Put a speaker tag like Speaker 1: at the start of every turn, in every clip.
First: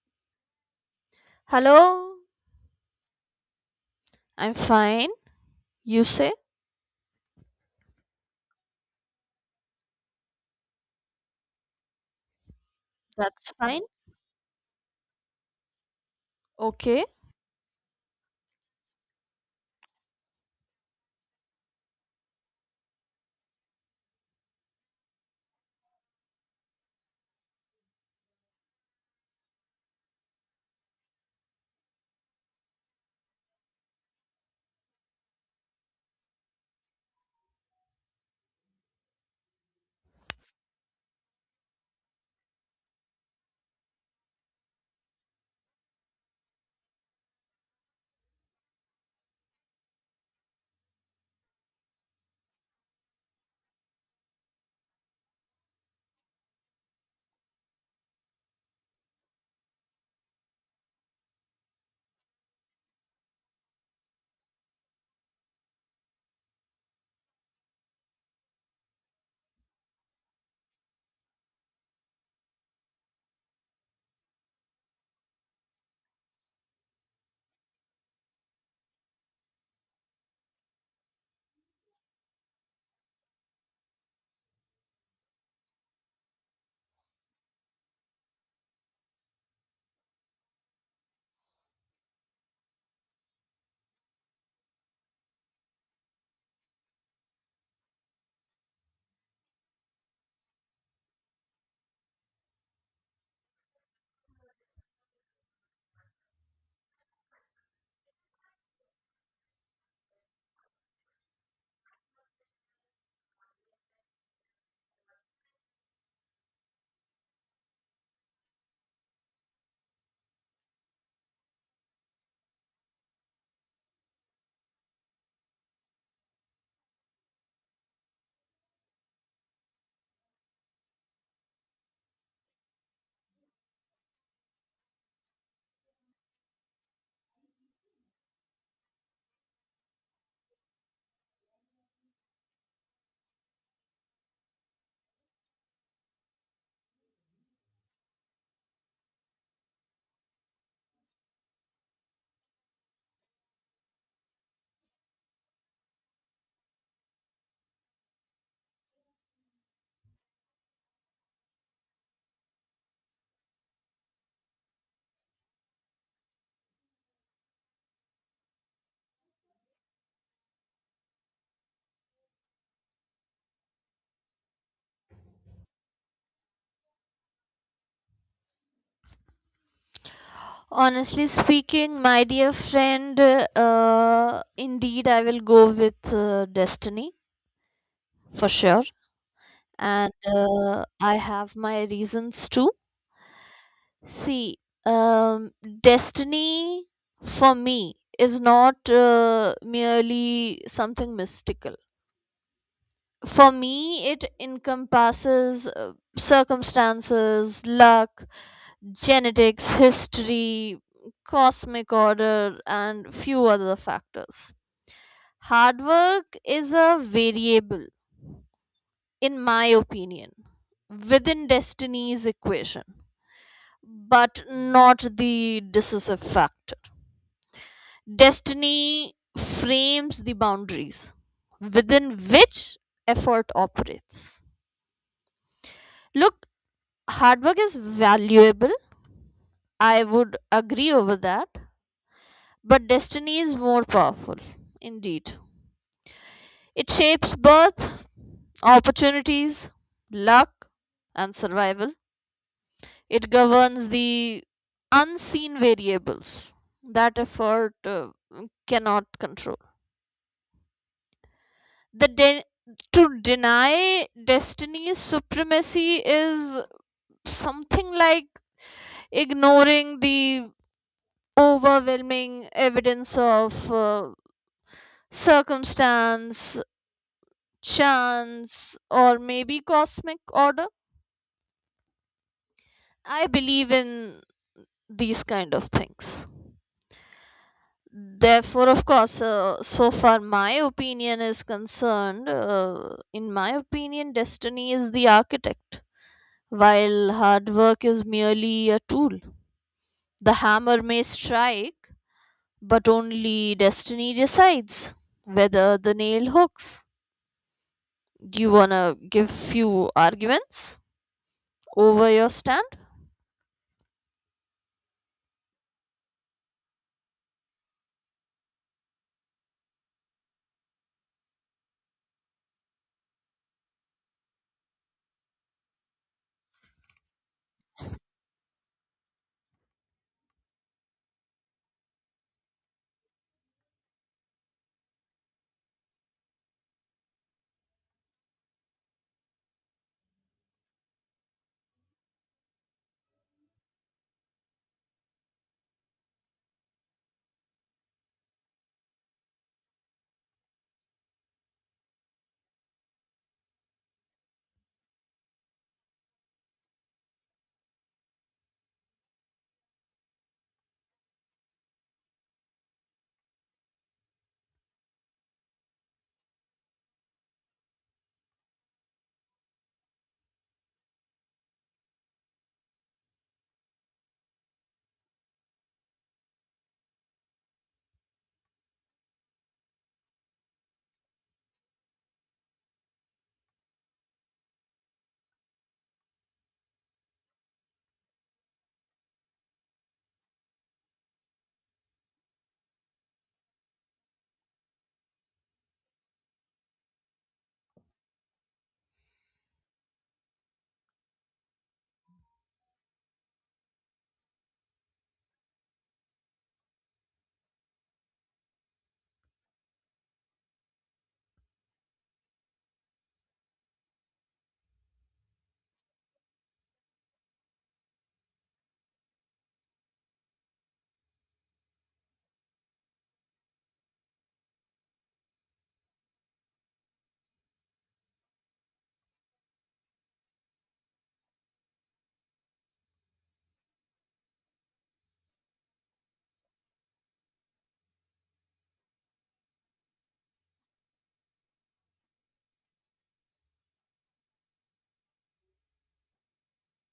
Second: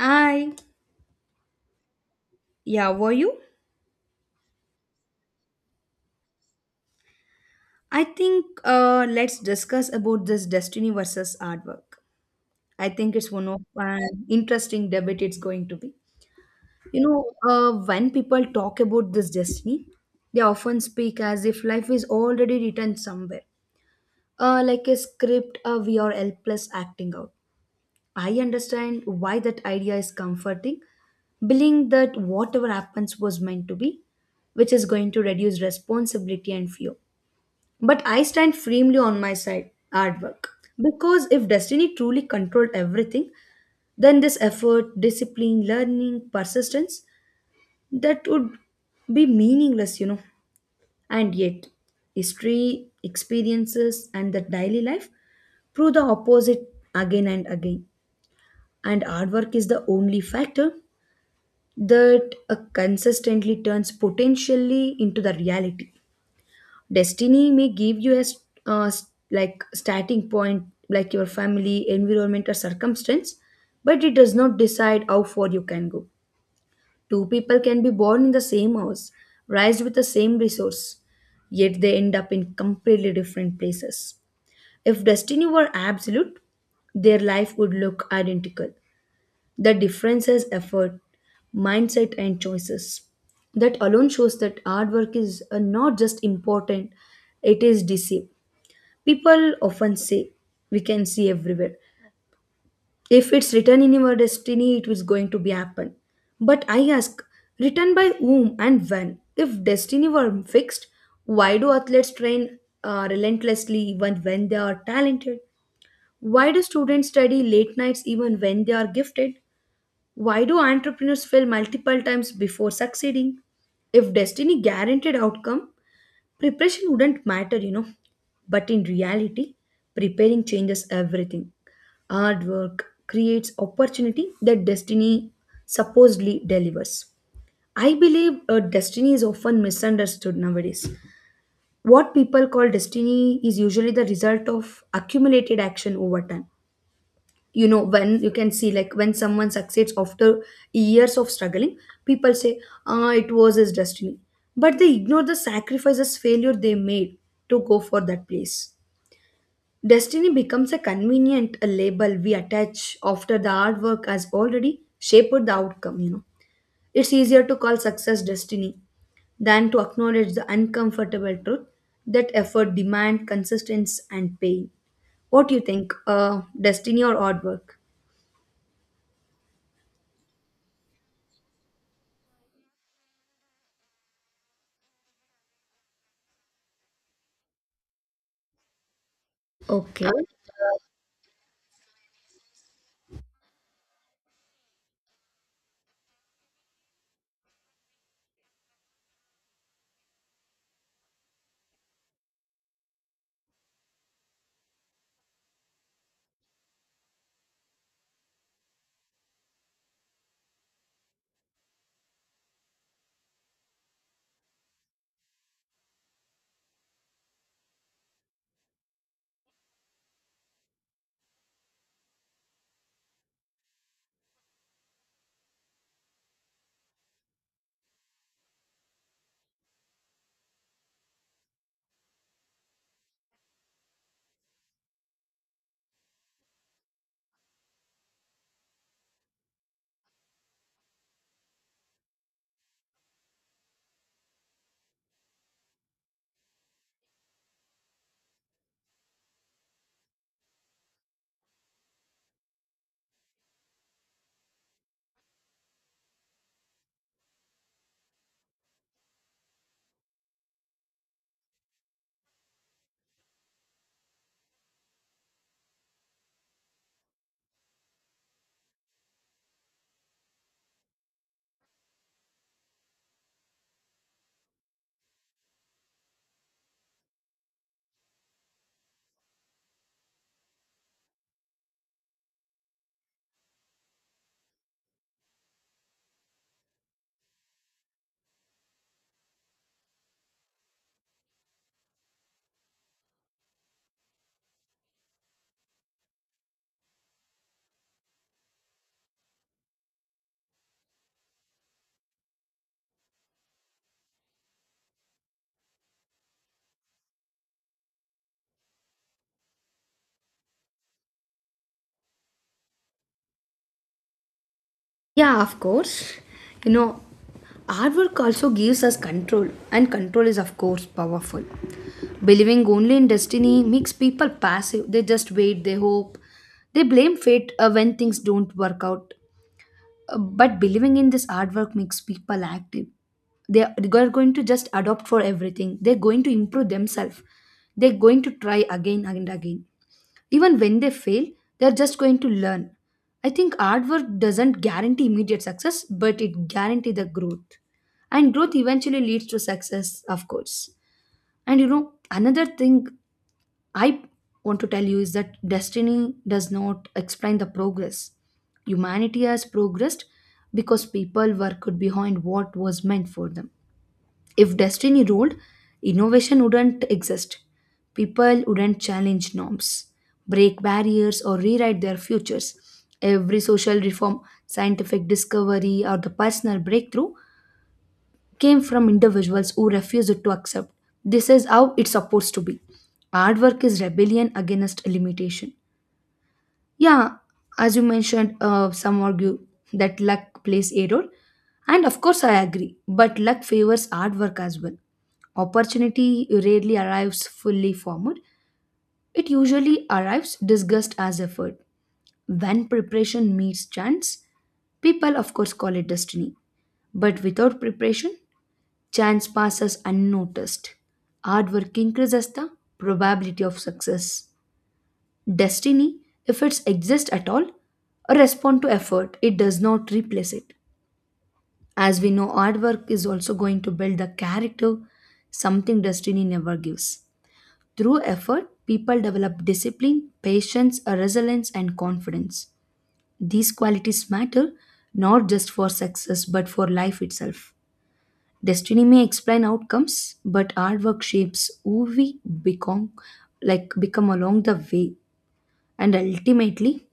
Speaker 1: Hi,
Speaker 2: Hello,
Speaker 1: yeah, were you?
Speaker 2: I'm fine. You say?
Speaker 1: I think let's discuss about this destiny versus artwork. I think it's one
Speaker 2: That's
Speaker 1: of
Speaker 2: fine.
Speaker 1: an interesting debate it's going to be.
Speaker 2: Okay.
Speaker 1: When people talk about this destiny, they often speak as if life is already written somewhere, like a script we are helpless acting out. I understand why that idea is comforting, believing that whatever happens was meant to be, which is going to reduce responsibility and fear. But I stand firmly on my side, hard work. Because if destiny truly controlled everything, then this effort, discipline, learning, persistence, that would be meaningless. And yet, history, experiences, and the daily life prove the opposite again and again. And hard work is the only factor that consistently turns potentially into the reality. Destiny may give you a like starting point, like your family environment or circumstance, but it does not decide how far you can go. Two people can be born in the same house, raised with the same resource, yet they end up in completely different places. If destiny were absolute, their life would look identical. The difference is effort, mindset and choices. That alone shows that hard work is not just important, it is decisive. People often say, we can see everywhere. If it's written in your destiny, it was going to be happen. But I ask, written by whom and when? If destiny were fixed, why do athletes train relentlessly even when they are talented? Why do students study late nights even when they are gifted? Why do entrepreneurs fail multiple times before succeeding? If destiny guaranteed outcome, preparation wouldn't matter, but in reality, preparing changes everything. Hard work creates opportunity that destiny supposedly delivers. I believe destiny is often misunderstood nowadays. What people call destiny is usually the result of accumulated action over time. When you can see, like when someone succeeds after years of struggling, people say, ah, it was his destiny. But they ignore the sacrifices failure they made to go for that place. Destiny becomes a convenient a label we attach after the hard work has already shaped the outcome. It's easier to call success destiny than to acknowledge the uncomfortable truth that effort demand consistency and pain. What do you think, destiny or hard work?
Speaker 2: Honestly speaking, my dear friend, indeed I will go with destiny for sure.
Speaker 1: Okay.
Speaker 2: And I have my reasons too. See, um, destiny for me is not merely something mystical. For me, it encompasses circumstances, luck, genetics, history, cosmic order, and few other factors. Hard work is a variable, in my opinion, within destiny's equation, but not the decisive factor. Destiny frames the boundaries within which effort operates. Look, hard work is valuable. I would agree over that, but destiny is more powerful. Indeed. It shapes birth, opportunities, luck, and survival. It governs the unseen variables that effort cannot control. The de- to deny destiny's supremacy is something like ignoring the overwhelming evidence of circumstance, chance, or maybe cosmic order. I believe in these kind of things. Therefore, of course, so far my opinion is concerned, in my opinion, destiny is the architect, while hard work is merely a tool. The hammer may strike, but only destiny decides whether the nail hooks. Do you want to give few arguments over your stand?
Speaker 1: Yeah, of course. You know, Artwork also gives us control, and control is, of course, powerful. Believing only in destiny makes people passive. They just wait, they hope, they blame fate when things don't work out. But believing in this artwork makes people active. They are going to just adopt for everything, they're going to improve themselves, they're going to try again and again. Even when they fail, they're just going to learn. I think hard work doesn't guarantee immediate success, but it guarantees the growth. And growth eventually leads to success, of course. And another thing I want to tell you is that destiny does not explain the progress. Humanity has progressed because people worked behind what was meant for them. If destiny ruled, innovation wouldn't exist. People wouldn't challenge norms, break barriers, or rewrite their futures. Every social reform, scientific discovery, or the personal breakthrough came from individuals who refused to accept. This is how it's supposed to be. Hard work is rebellion against limitation. Yeah, as you mentioned, some argue that luck plays a role, and of course, I agree. But luck favors hard work as well. Opportunity rarely arrives fully formed, it usually arrives disguised as effort. When preparation meets chance, people, of course, call it destiny. But without preparation, chance passes unnoticed. Hard work increases the probability of success. Destiny, if it exists at all, respond to effort. It does not replace it. As we know, hard work is also going to build the character, something destiny never gives. Through effort, people develop discipline, patience, resilience, and confidence. These qualities matter not just for success but for life itself. Destiny may explain outcomes, but hard work shapes who we become, like become along the way. And ultimately,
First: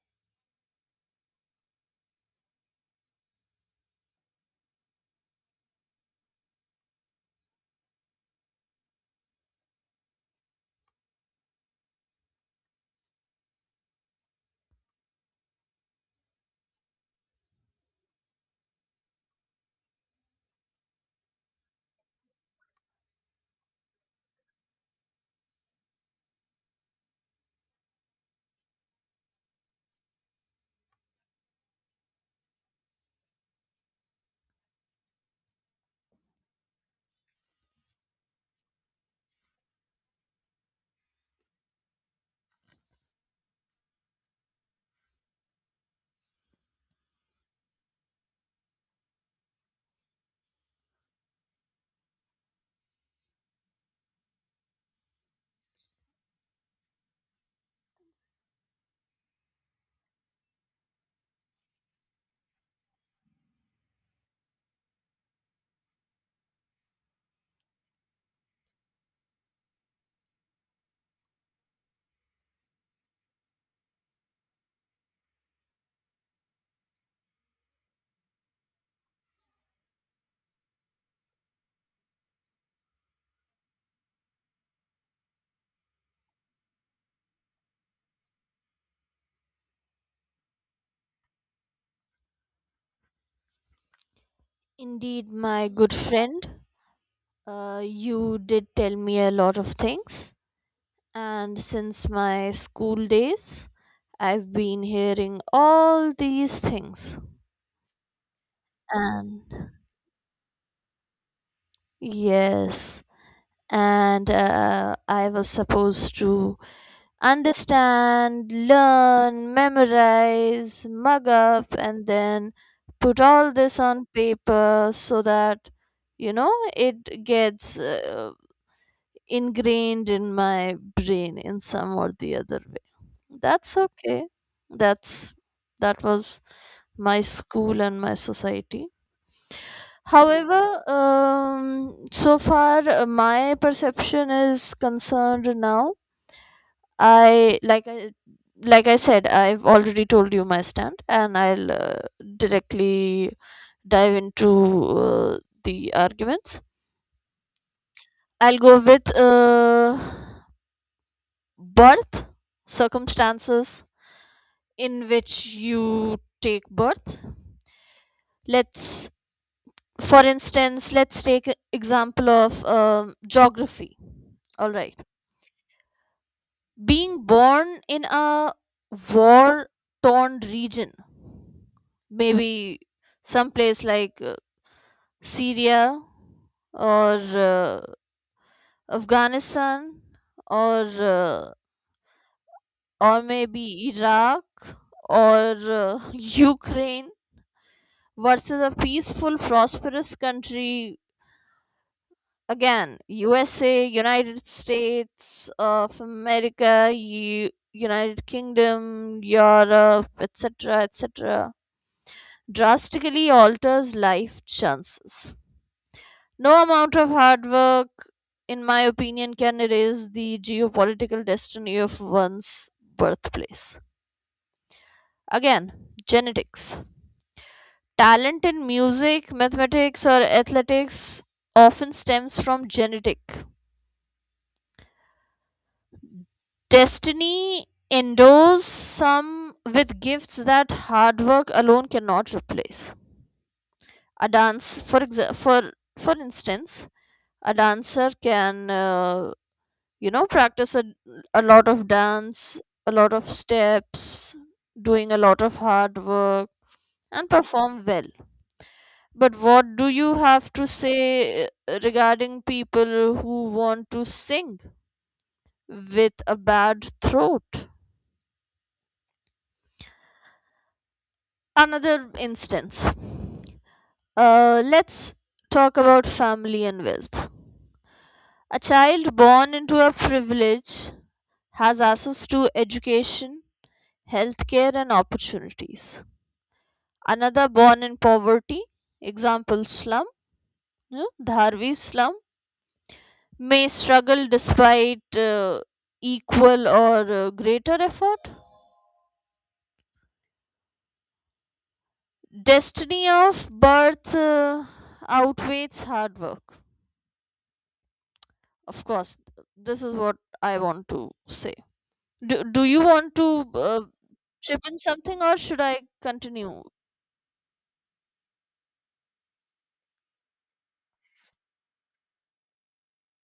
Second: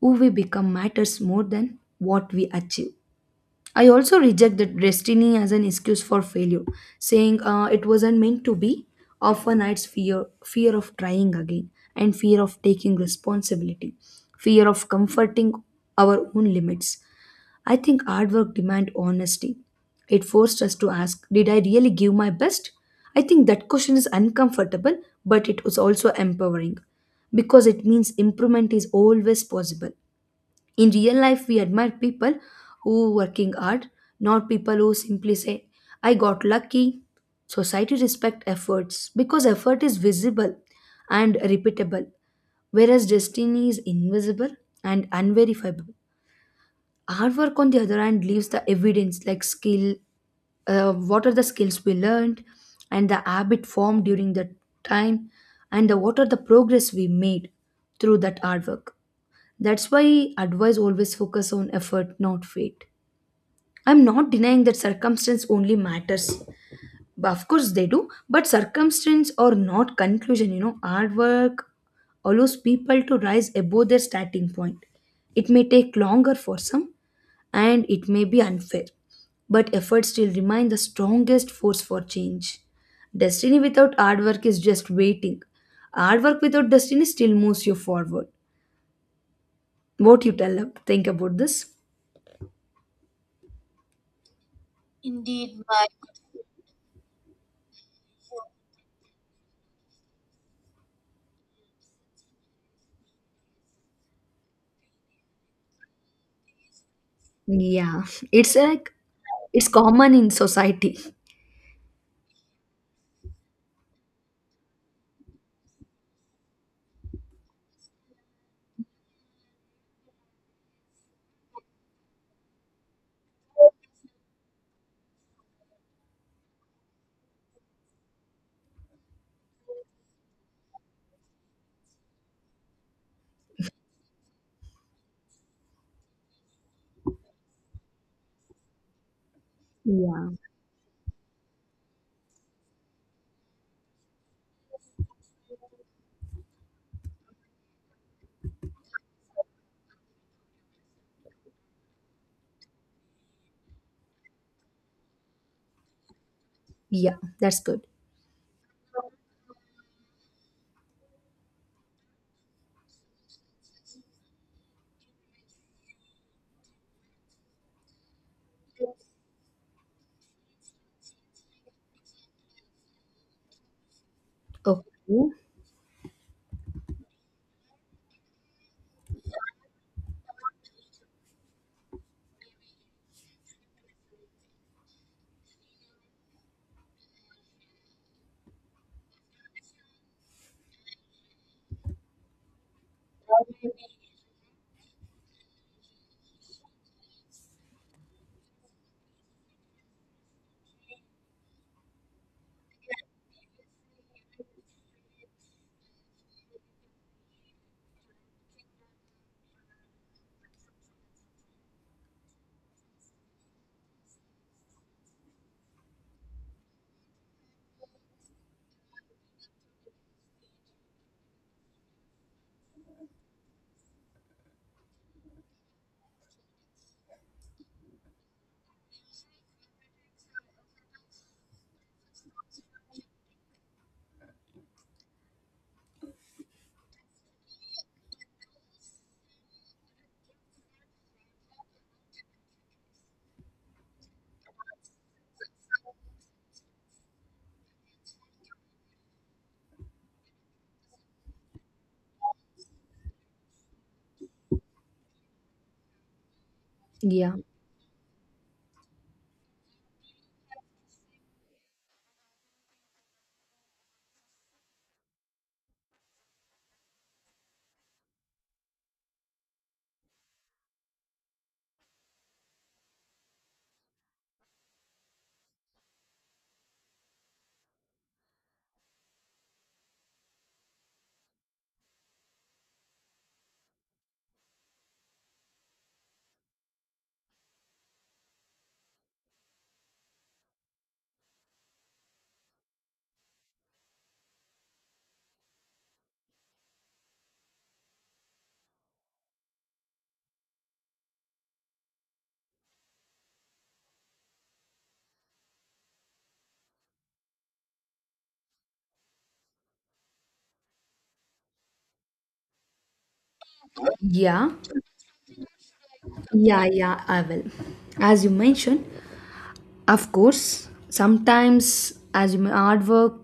Speaker 1: who we become matters more than what we achieve. I also reject that destiny as an excuse for failure, saying it wasn't meant to be. Often it's fear, fear of trying again, and fear of taking responsibility, fear of comforting our own limits. I think hard work demand honesty. It forced us to ask, did I really give my best? I think that question is uncomfortable, but it was also empowering because it means improvement is always possible. In real life, we admire people who working hard, not people who simply say, I got lucky. Society respect efforts because effort is visible and repeatable, whereas destiny is invisible and unverifiable. Hard work, on the other hand, leaves the evidence like skill, what are the skills we learned and the habit formed during that time, and the, what are the progress we made through that hard work. That's why advice always focus on effort, not fate. I'm not denying that circumstance only matters. But of course they do, but circumstance or not conclusion, hard work allows people to rise above their starting point. It may take longer for some and it may be unfair, but effort still remain the strongest force for change. Destiny without hard work is just waiting. Hard work without destiny still moves you forward. What you tell think about this?
Speaker 2: Indeed,
Speaker 1: Indeed,
Speaker 2: my
Speaker 1: my.
Speaker 2: good friend, you did tell me a lot of things. And since my school days, I've been hearing all these things.
Speaker 1: Yeah, it's like
Speaker 2: And
Speaker 1: it's common in society.
Speaker 2: yes, and I was supposed to understand, learn, memorize, mug up, and then put all this on paper so that, it gets ingrained in my brain in some or the other way. That's okay. That's that was my school and my society.
Speaker 1: Yeah,
Speaker 2: However, so far my perception is concerned now. I like I like I said, I've already told you my stand, and I'll directly dive into the arguments.
Speaker 1: yeah, that's good.
Speaker 2: I'll go with birth circumstances in which you take birth. Let's, for instance, let's take an example of geography. All right.
Speaker 1: Okay,
Speaker 2: Being born in a war torn region, maybe someplace like Syria or Afghanistan or uh, or maybe Iraq or Ukraine versus a peaceful prosperous country. Again, USA, United States of America, United Kingdom, Europe, etc, etc, drastically alters life chances. No amount of hard work, in my opinion, can erase the geopolitical destiny of one's birthplace. Again, genetics. Talent in music, mathematics, or athletics often stems from genetic. Destiny endows some with gifts that hard work alone cannot replace. A dance, for exa- for instance, a dancer can practice a lot of dance, a lot of steps, doing a lot of hard work, and
Speaker 1: yeah,
Speaker 2: perform well. But what do you have to say regarding people who want to sing with a bad throat? Another instance. Let's talk about family and wealth. A child born into a privilege has access to education, healthcare, and opportunities. Another born in poverty, example slum, yeah, Dharvi slum, may struggle despite equal or greater effort. Destiny of birth outweighs hard work. Of course, this is what I want to say. Do you want to uh,
Speaker 1: yeah,
Speaker 2: chip in something or should I continue?
Speaker 1: yeah, yeah. I will. As you mentioned, of course, sometimes hard work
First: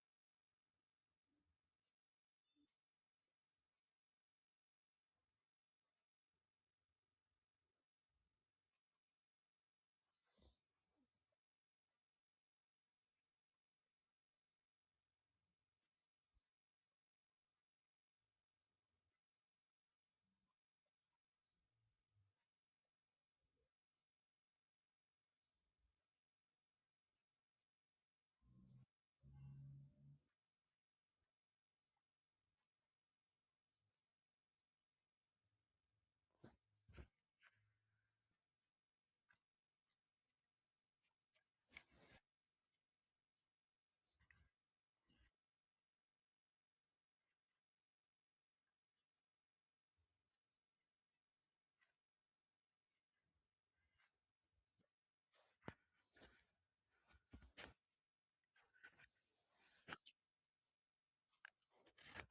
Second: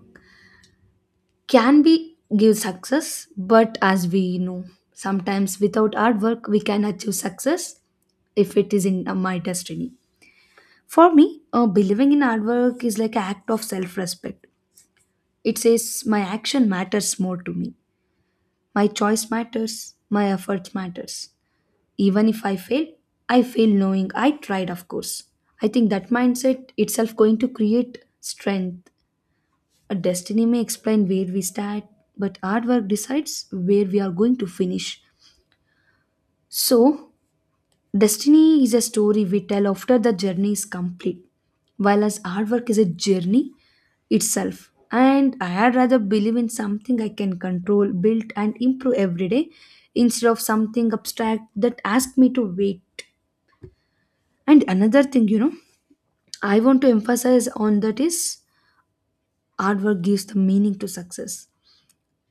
Speaker 1: can be give success, but as we know, sometimes without hard work we can achieve success if it is in my destiny. For me, believing in hard work is like an act of self respect. It says, my action matters more to me. My choice matters. My effort matters. Even if I fail, I fail knowing I tried, of course. I think that mindset itself going to create strength. A destiny may explain where we start, but hard work decides where we are going to finish. So destiny is a story we tell after the journey is complete, while as hard work is a journey itself. And I'd rather believe in something I can control, build, and improve every day instead of something abstract that asks me to wait. And another thing, I want to emphasize on that is hard work gives the meaning to success.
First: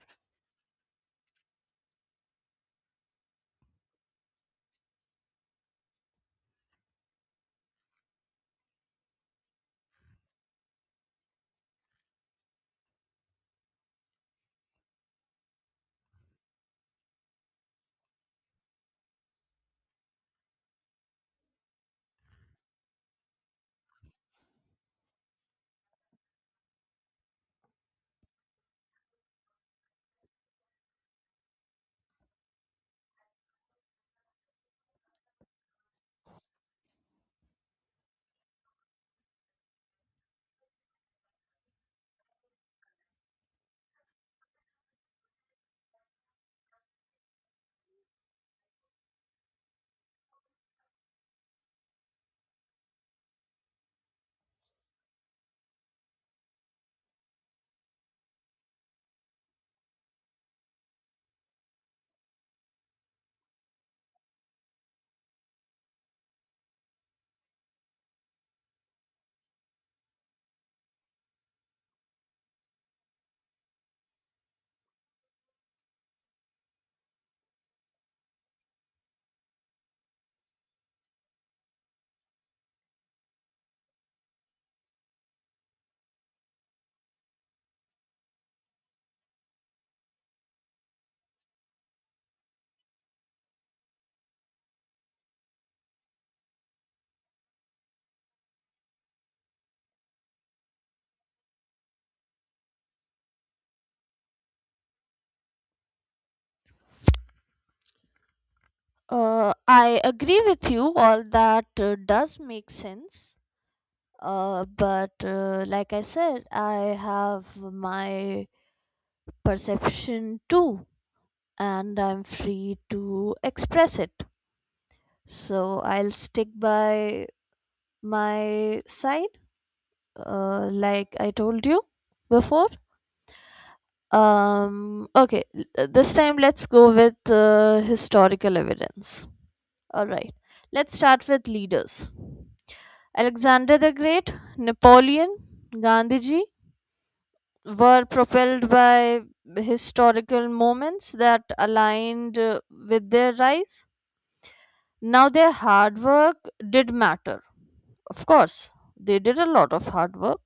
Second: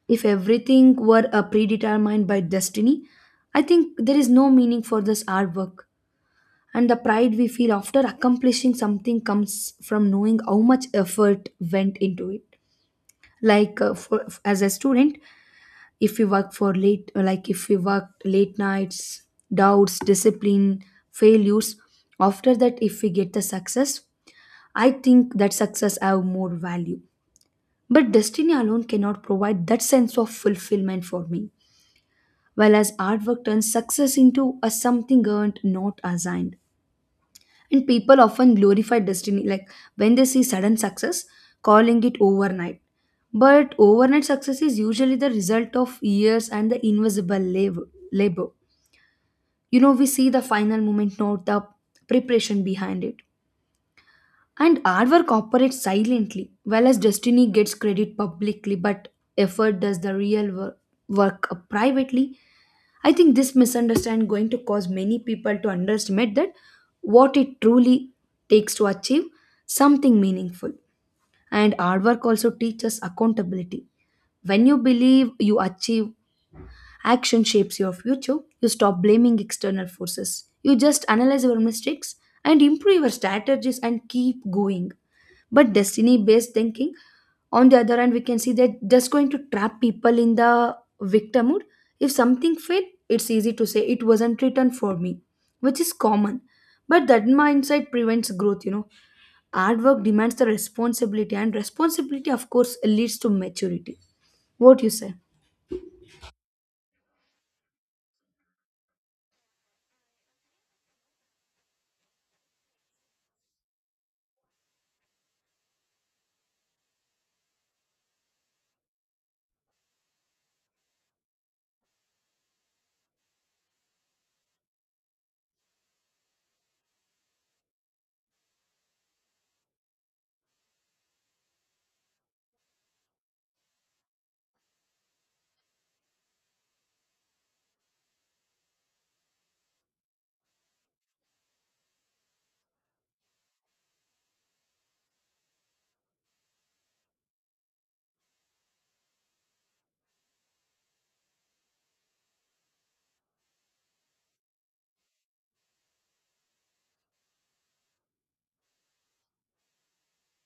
Speaker 1: If everything were predetermined by destiny, I think there is no meaning for this hard work. And the pride we feel after accomplishing something comes from knowing how much effort went into it. Like as a student, if we work for late, like if we worked late nights, doubts, discipline, failures, after that, if we get the success, I think that success have more value. But destiny alone cannot provide that sense of fulfillment for me. Whereas hard work turns success into a something earned, not assigned. And people often glorify destiny, like when they see sudden success, calling it overnight. But overnight success is usually the result of years and the invisible labor. You know, we see the final moment, not the preparation behind it. And hard work operates silently, while as destiny gets credit publicly, but effort does the real work privately. I think this misunderstanding going to cause many people to underestimate that what it truly takes to achieve something meaningful. And hard work also teaches accountability. When you believe you achieve, action shapes your future. You stop blaming external forces. You just analyze your mistakes and improve your strategies and keep going. But destiny based thinking, on the other hand, we can see that just going to trap people in the victimhood. If something failed, it's easy to say it wasn't written for me, which is common. But that mindset prevents growth. Hard work demands the responsibility, and responsibility of course leads to maturity. What you say?
Speaker 2: I agree with you. All that does make sense. But like I said, I have my perception too, and I'm free to express it. So I'll stick by my side, like I told you before. Okay, this time let's go with historical evidence. All right, let's start with leaders. Alexander the Great, Napoleon, Gandhiji were propelled by historical moments that aligned with their rise. Now, their hard work did matter. Of course, they did a lot of hard work,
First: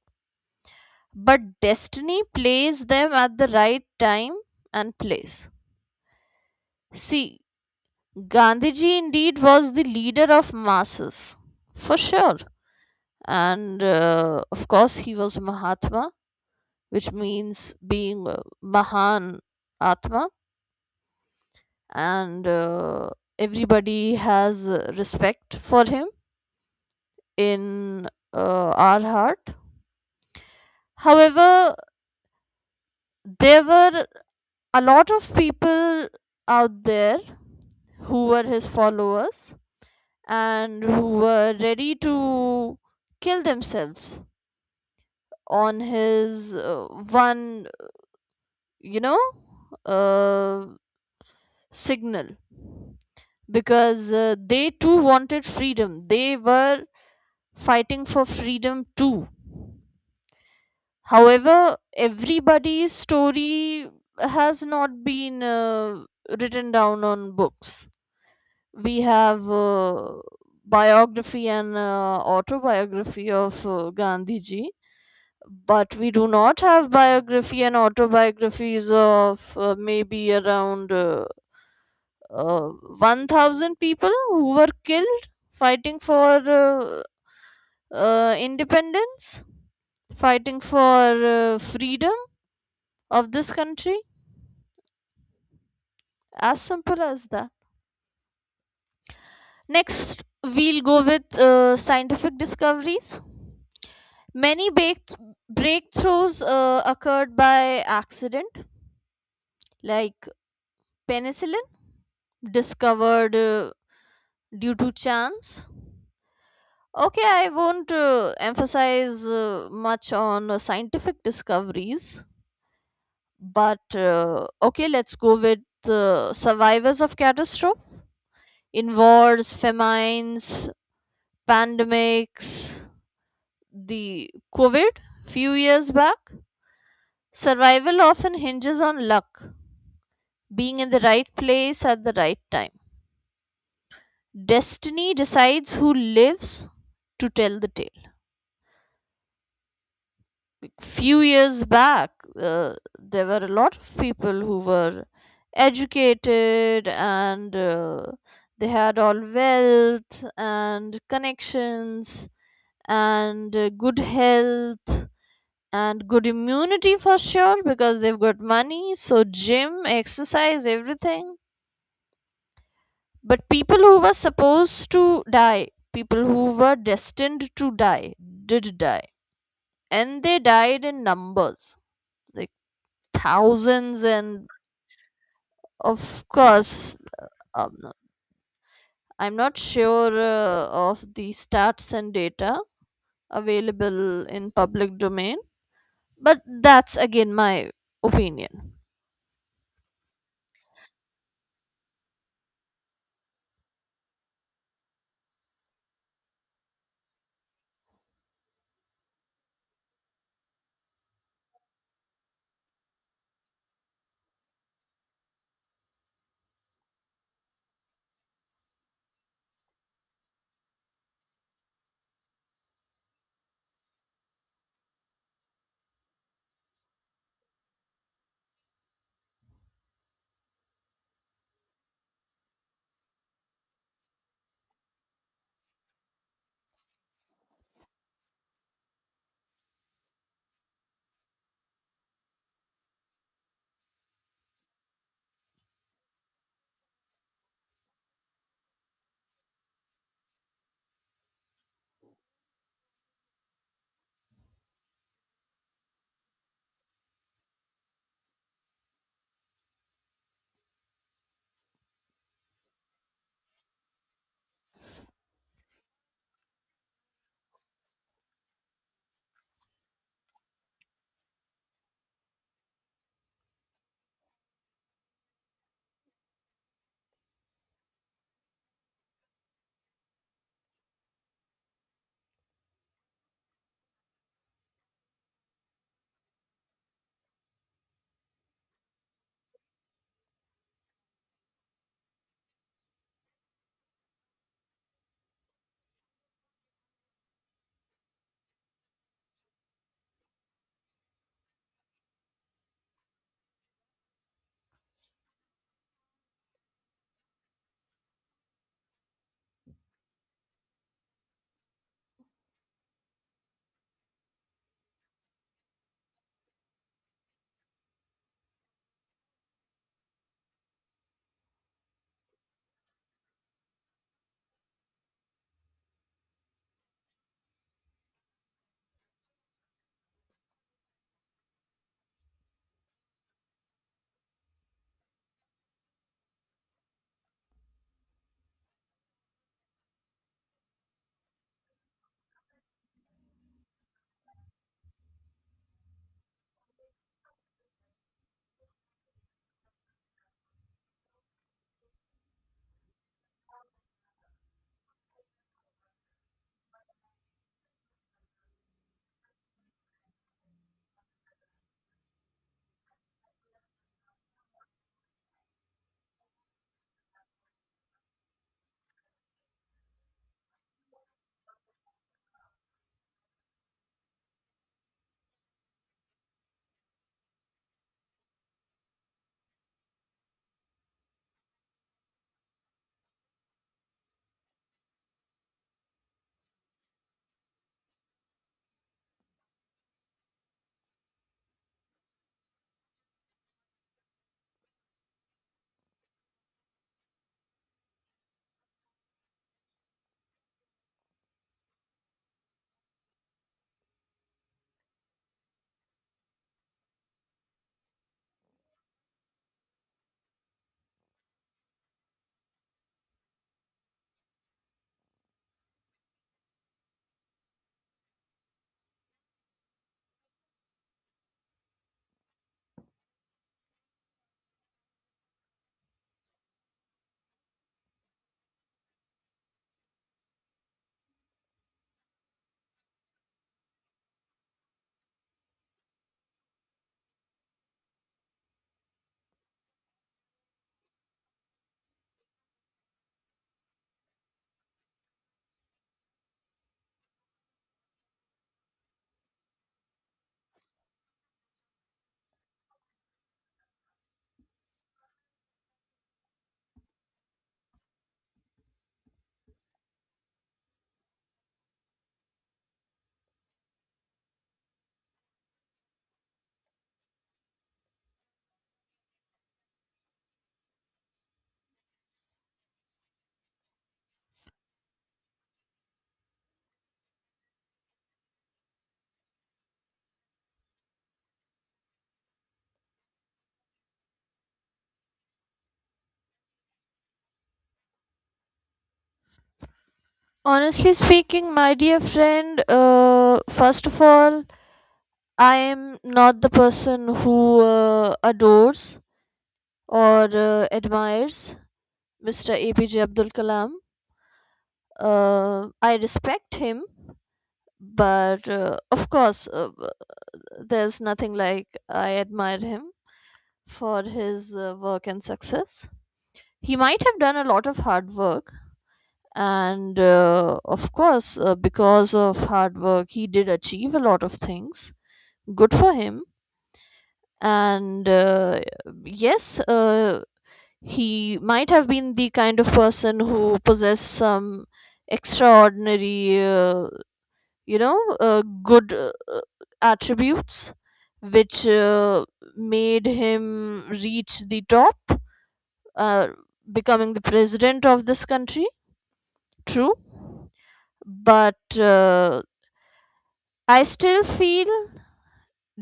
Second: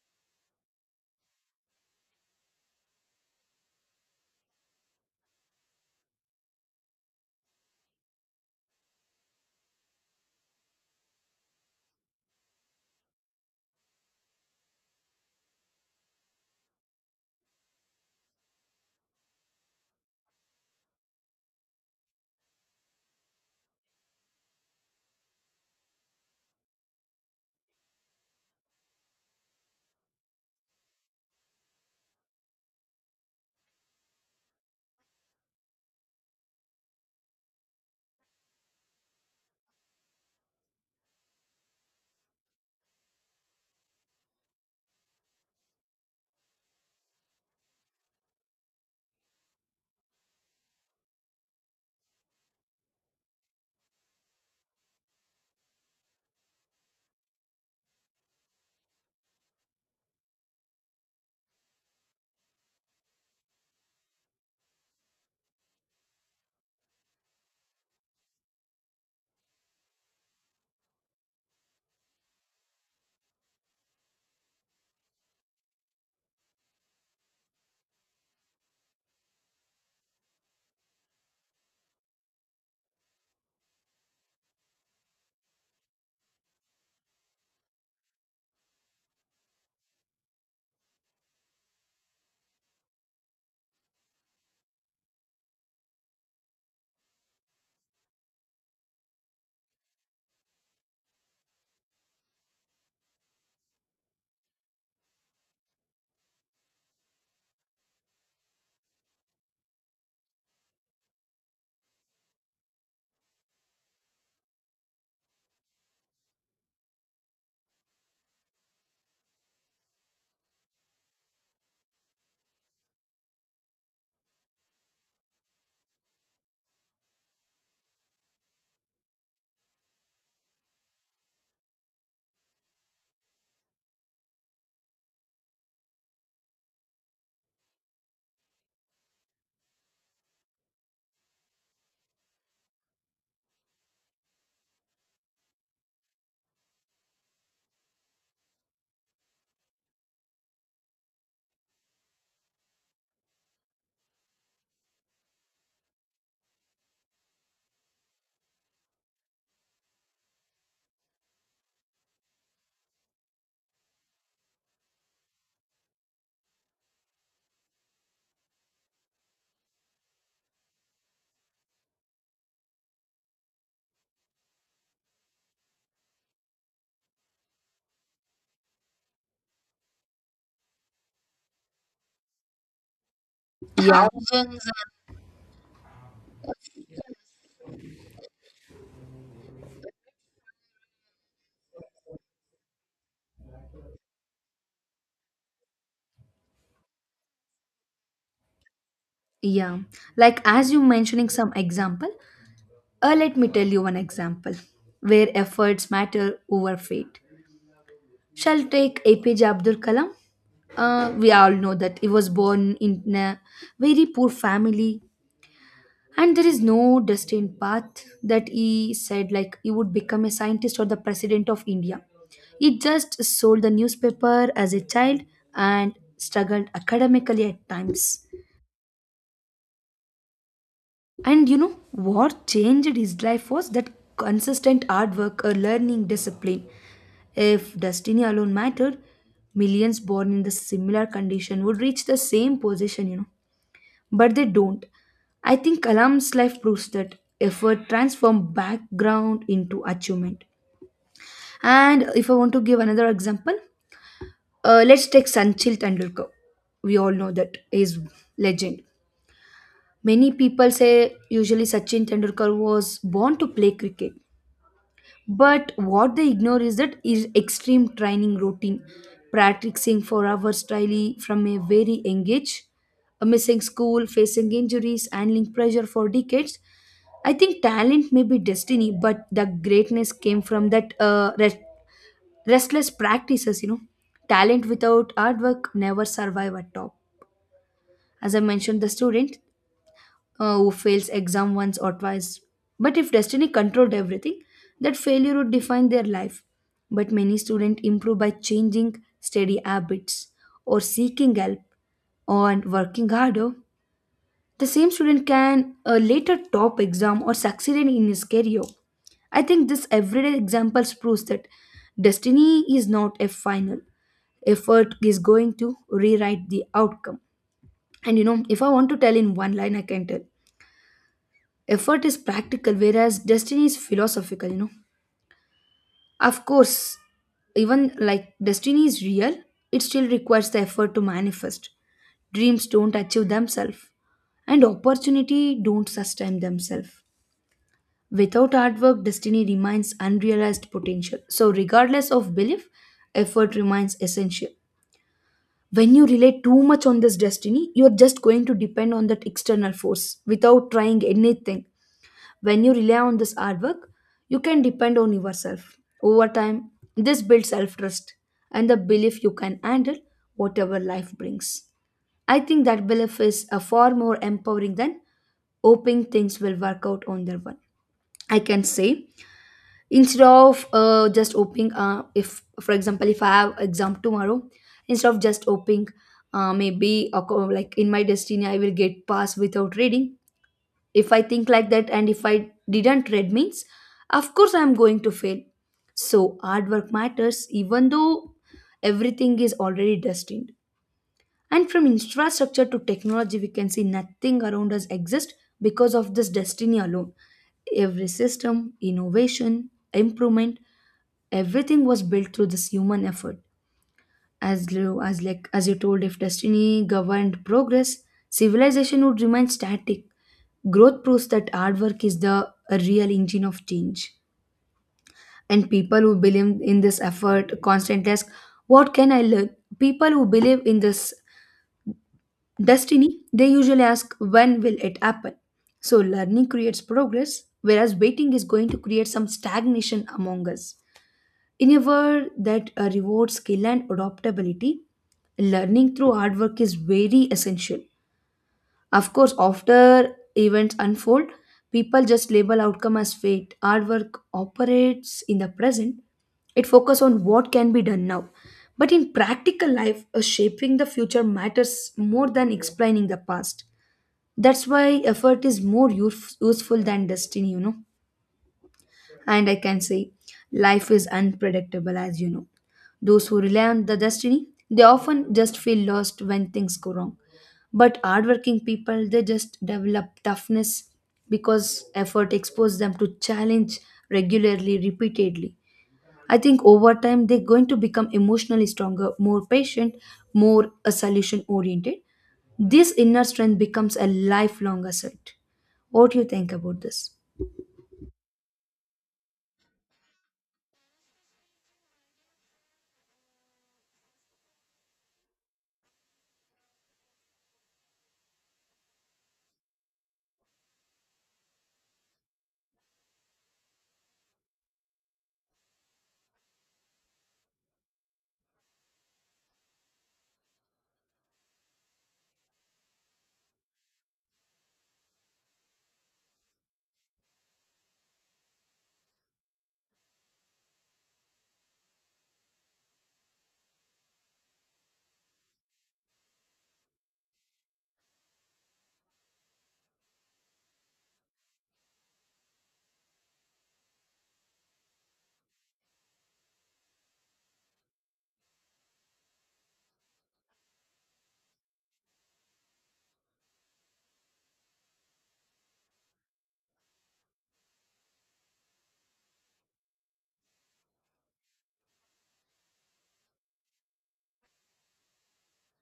Speaker 2: but destiny placed them at the right time and place. See, Gandhiji indeed was the leader of masses, for sure. And of course, he was Mahatma, which means being a Mahan Atma, and everybody has respect for him in our heart. However, there were a lot of people out there who were his followers and who were ready to kill themselves on his one you know uh, signal, because they too wanted freedom. They were fighting for freedom too. However, everybody's story has not been written down on books. We have biography and autobiography of Gandhiji, but we do not have biography and autobiographies of maybe around uh, 1,000 people who were killed fighting for uh, independence, fighting for freedom of this country. As simple as that. Next, we'll go with scientific discoveries. Many breakthroughs occurred by accident, like penicillin, discovered due to chance? Okay, I won't emphasize much on scientific discoveries, but okay, let's go with survivors of catastrophe in wars, famines, pandemics, the COVID few years back. Survival often hinges on luck, being in the right place at the right time. Destiny decides who lives to tell the tale. Few years back, there were a lot of people who were educated, and they had all wealth and connections and good health and good immunity for sure, because they've got money, so gym, exercise, everything. But people who were supposed to die, people who were destined to die, did die. And they died in numbers, thousands.
Speaker 1: Yeah.
Speaker 2: And of course, um, I'm not sure of the stats and data available in public domain, but that's again my opinion.
Speaker 1: Yeah, like as you mentioning some example, let me tell you one example where efforts matter over fate. Shall take APJ Abdul Kalam. We all know that he was born in a very poor family, and there is no destined path that he said like he would become a scientist or the president of India. He just sold the newspaper as a child and struggled academically at times. And you know what changed his life was that consistent hard work, a learning discipline. If destiny alone mattered, millions born in the similar condition would reach the same position. But they don't. I think Kalam's life proves that effort transforms background into achievement. And if I want to give another example, let's take Sanchil Tendulkar. We all know that he's legend. Many people say usually Sachin Tendulkar was born to play cricket. But what they ignore is that is extreme training routine, practicing for hours daily from a very young age, missing school, facing injuries, handling pressure for decades. I think talent may be destiny, but the greatness came from that restless practices. You know, talent without hard work never survive at top. As I mentioned, the student who fails exam once or twice. But if destiny controlled everything, that failure would define their life. But many students improve by changing steady habits or seeking help and working harder. The same student can later top exam or succeed in his career. I think this everyday examples proves that destiny is not a final effort is going to rewrite the outcome. And you know, if I want to tell in one line, I can tell effort is practical whereas destiny is philosophical, you know, of course, even like destiny is real, it still requires the effort to manifest. Dreams don't achieve themselves and opportunity don't sustain themselves. Without hard work destiny remains unrealized potential, so regardless of belief, effort remains essential. When you rely too much on this destiny, you're just going to depend on that external force without trying anything. When you rely on this artwork, you can depend on yourself. Over time, this builds self trust and the belief you can handle whatever life brings. I think that belief is a far more empowering than hoping things will work out on their own. I can say instead of just hoping, if for example, if I have exam tomorrow, instead of just hoping, like in my destiny I will get pass without reading. If I think like that and if I didn't read means, of course I'm going to fail. So hard work matters even though everything is already destined. And from infrastructure to technology we can see nothing around us exists because of this destiny alone. Every system, innovation, improvement, everything was built through this human effort. As like as you told, if destiny governed progress, civilization would remain static. Growth proves that hard work is the real engine of change. And people who believe in this effort, constant task, what can I learn? People who believe in this destiny, they usually ask, when will it happen? So learning creates progress, whereas waiting is going to create some stagnation among us. In a world that rewards skill and adaptability, learning through hard work is very essential. Of course, after events unfold, people just label outcome as fate. Artwork operates in the present. It focuses on what can be done now. But in practical life, shaping the future matters more than explaining the past. That's why effort is more useful than destiny, you know. And I can say life is unpredictable, as you know. Those who rely on the destiny, they often just feel lost when things go wrong. But hardworking people, they just develop toughness because effort exposes them to challenge regularly, repeatedly. I think over time they're going to become emotionally stronger, more patient, more a solution oriented. This inner strength becomes a lifelong asset. What do you think about this?
Speaker 2: Honestly speaking, my dear friend, first of all, I am not the person who adores or admires Mr. APJ Abdul Kalam. I respect him, but of course, there's nothing like I admire him for his work and success. He might have done a lot of hard work, and of course, because of hard work, he did achieve a lot of things. Good for him. And yes, he might have been the kind of person who possessed some extraordinary good attributes, which made him reach the top, uh, becoming the president of this country. True. But I still feel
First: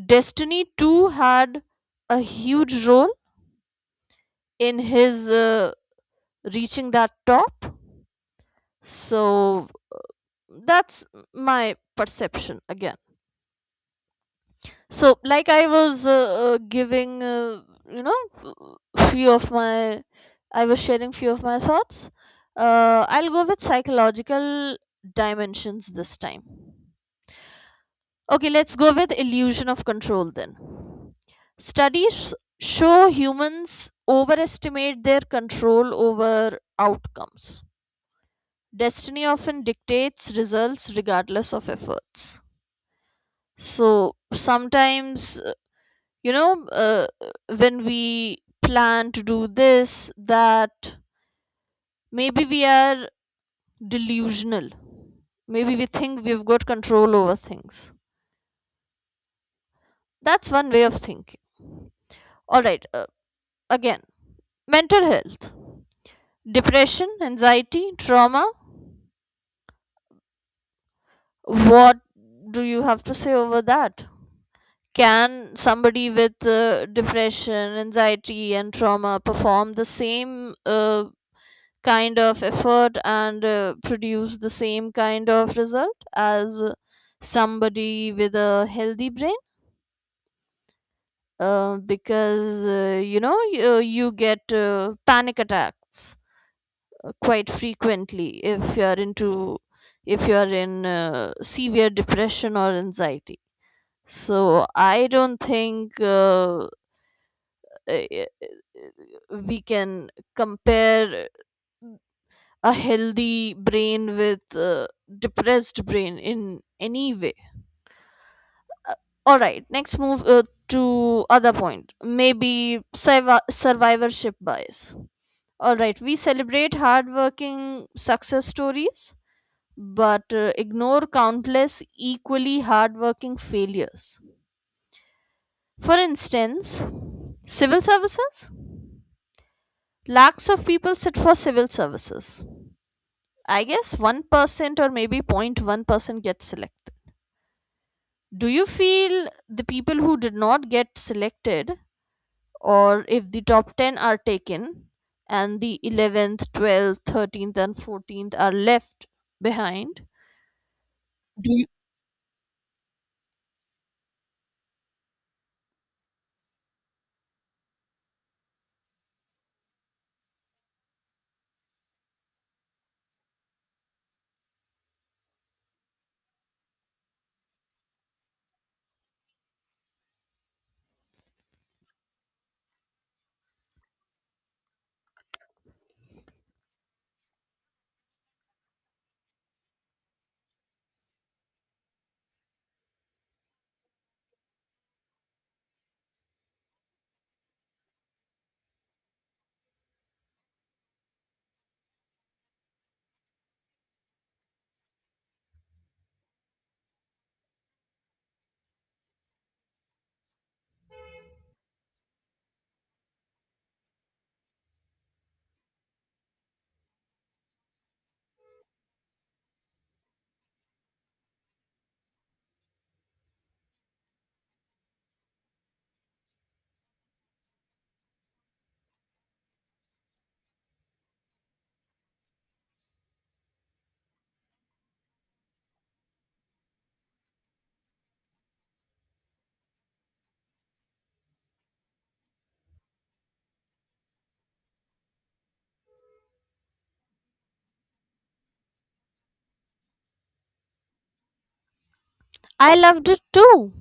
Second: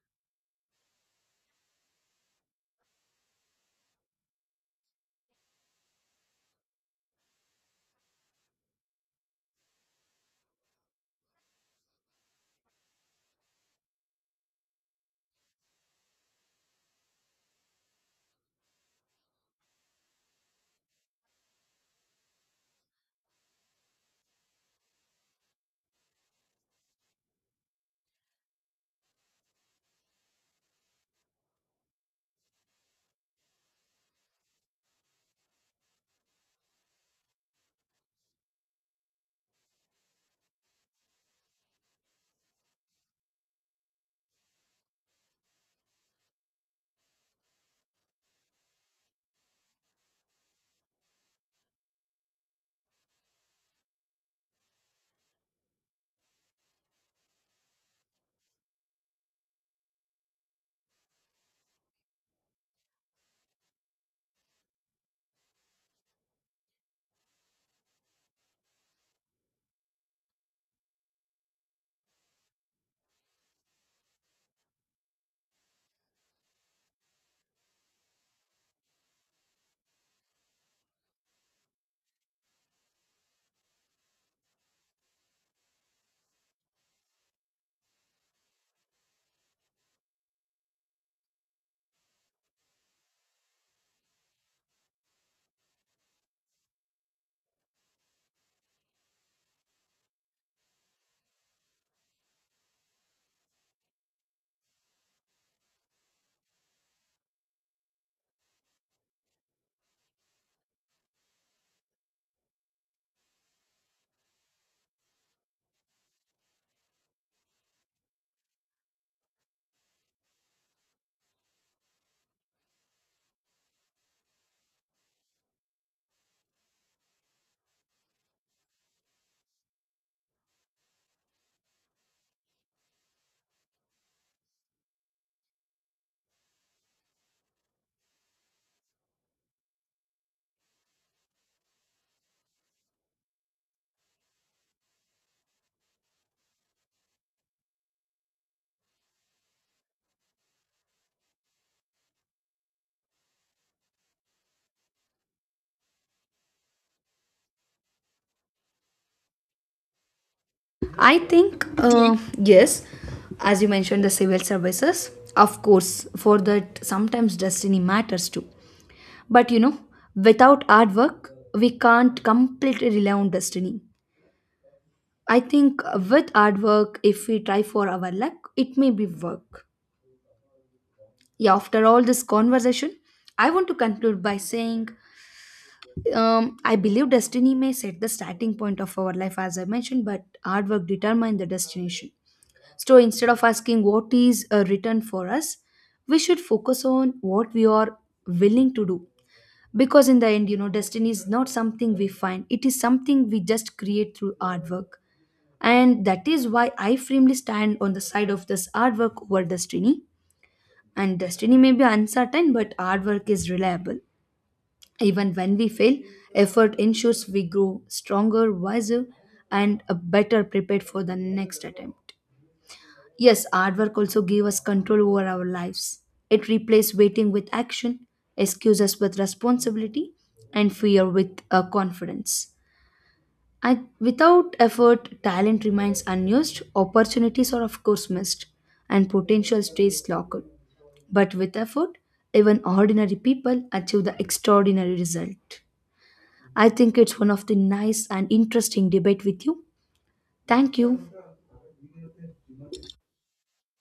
Speaker 2: destiny too had a huge role in his reaching that top. So that's my perception again. So, like I was giving you know few of my I was sharing few of my thoughts. I'll go with psychological dimensions this time. Okay, let's go with illusion of control then. Studies show humans overestimate their control over outcomes. Destiny often dictates results regardless of efforts. So sometimes, you know uh, when we plan to do this that, maybe we are delusional. Maybe we think we've got control over things. That's one way of thinking. All right, again, mental health, depression, anxiety, trauma. What do you have to say over that? Can somebody with depression, anxiety, and trauma perform the same uh, kind of effort and produce the same kind of result as somebody with a healthy brain? Because you get panic attacks quite frequently if you are into, if you are in severe depression or anxiety. So I don't think eh, eh, we can compare a healthy brain with a depressed brain in any way. All right, next move to other point. Maybe survivorship bias. All right, we celebrate hardworking success stories, but ignore countless equally hardworking failures. For instance, civil services. Lakhs of people sit for civil services. I guess 1% or maybe 0.1% get selected. Do you feel the people who did not get selected, or if the top 10 are taken and the 11th, 12th, 13th, and 14th are left behind?
Speaker 1: I
Speaker 2: Do
Speaker 1: think,
Speaker 2: you-
Speaker 1: yes, as you mentioned, the civil services, of course, for that, sometimes destiny matters too. But you know, without hard work, we can't completely rely on destiny. I think with hard work, if we try for our luck, it may be work. Yeah, after all this conversation, I want to conclude by saying I believe destiny may set the starting point of our life, as I mentioned, but hard work determines the destination. So instead of asking what is written for us, we should focus on what we are willing to do. Because in the end, you know, destiny is not something we find, it is something we just create through hard work. And that is why I firmly stand on the side of this hard work over destiny. And destiny may be uncertain, but hard work is reliable. Even when we fail, effort ensures we grow stronger, wiser, and better prepared for the next attempt. Yes, hard work also gave us control over our lives. It replaced waiting with action, excuses with responsibility, and fear with confidence. And without effort, talent remains unused, opportunities are, of course, missed, and potential stays locked. But with effort, even ordinary people achieve the extraordinary result. I think it's one of the nice and interesting debate with you. Thank you.
Speaker 2: I loved it too.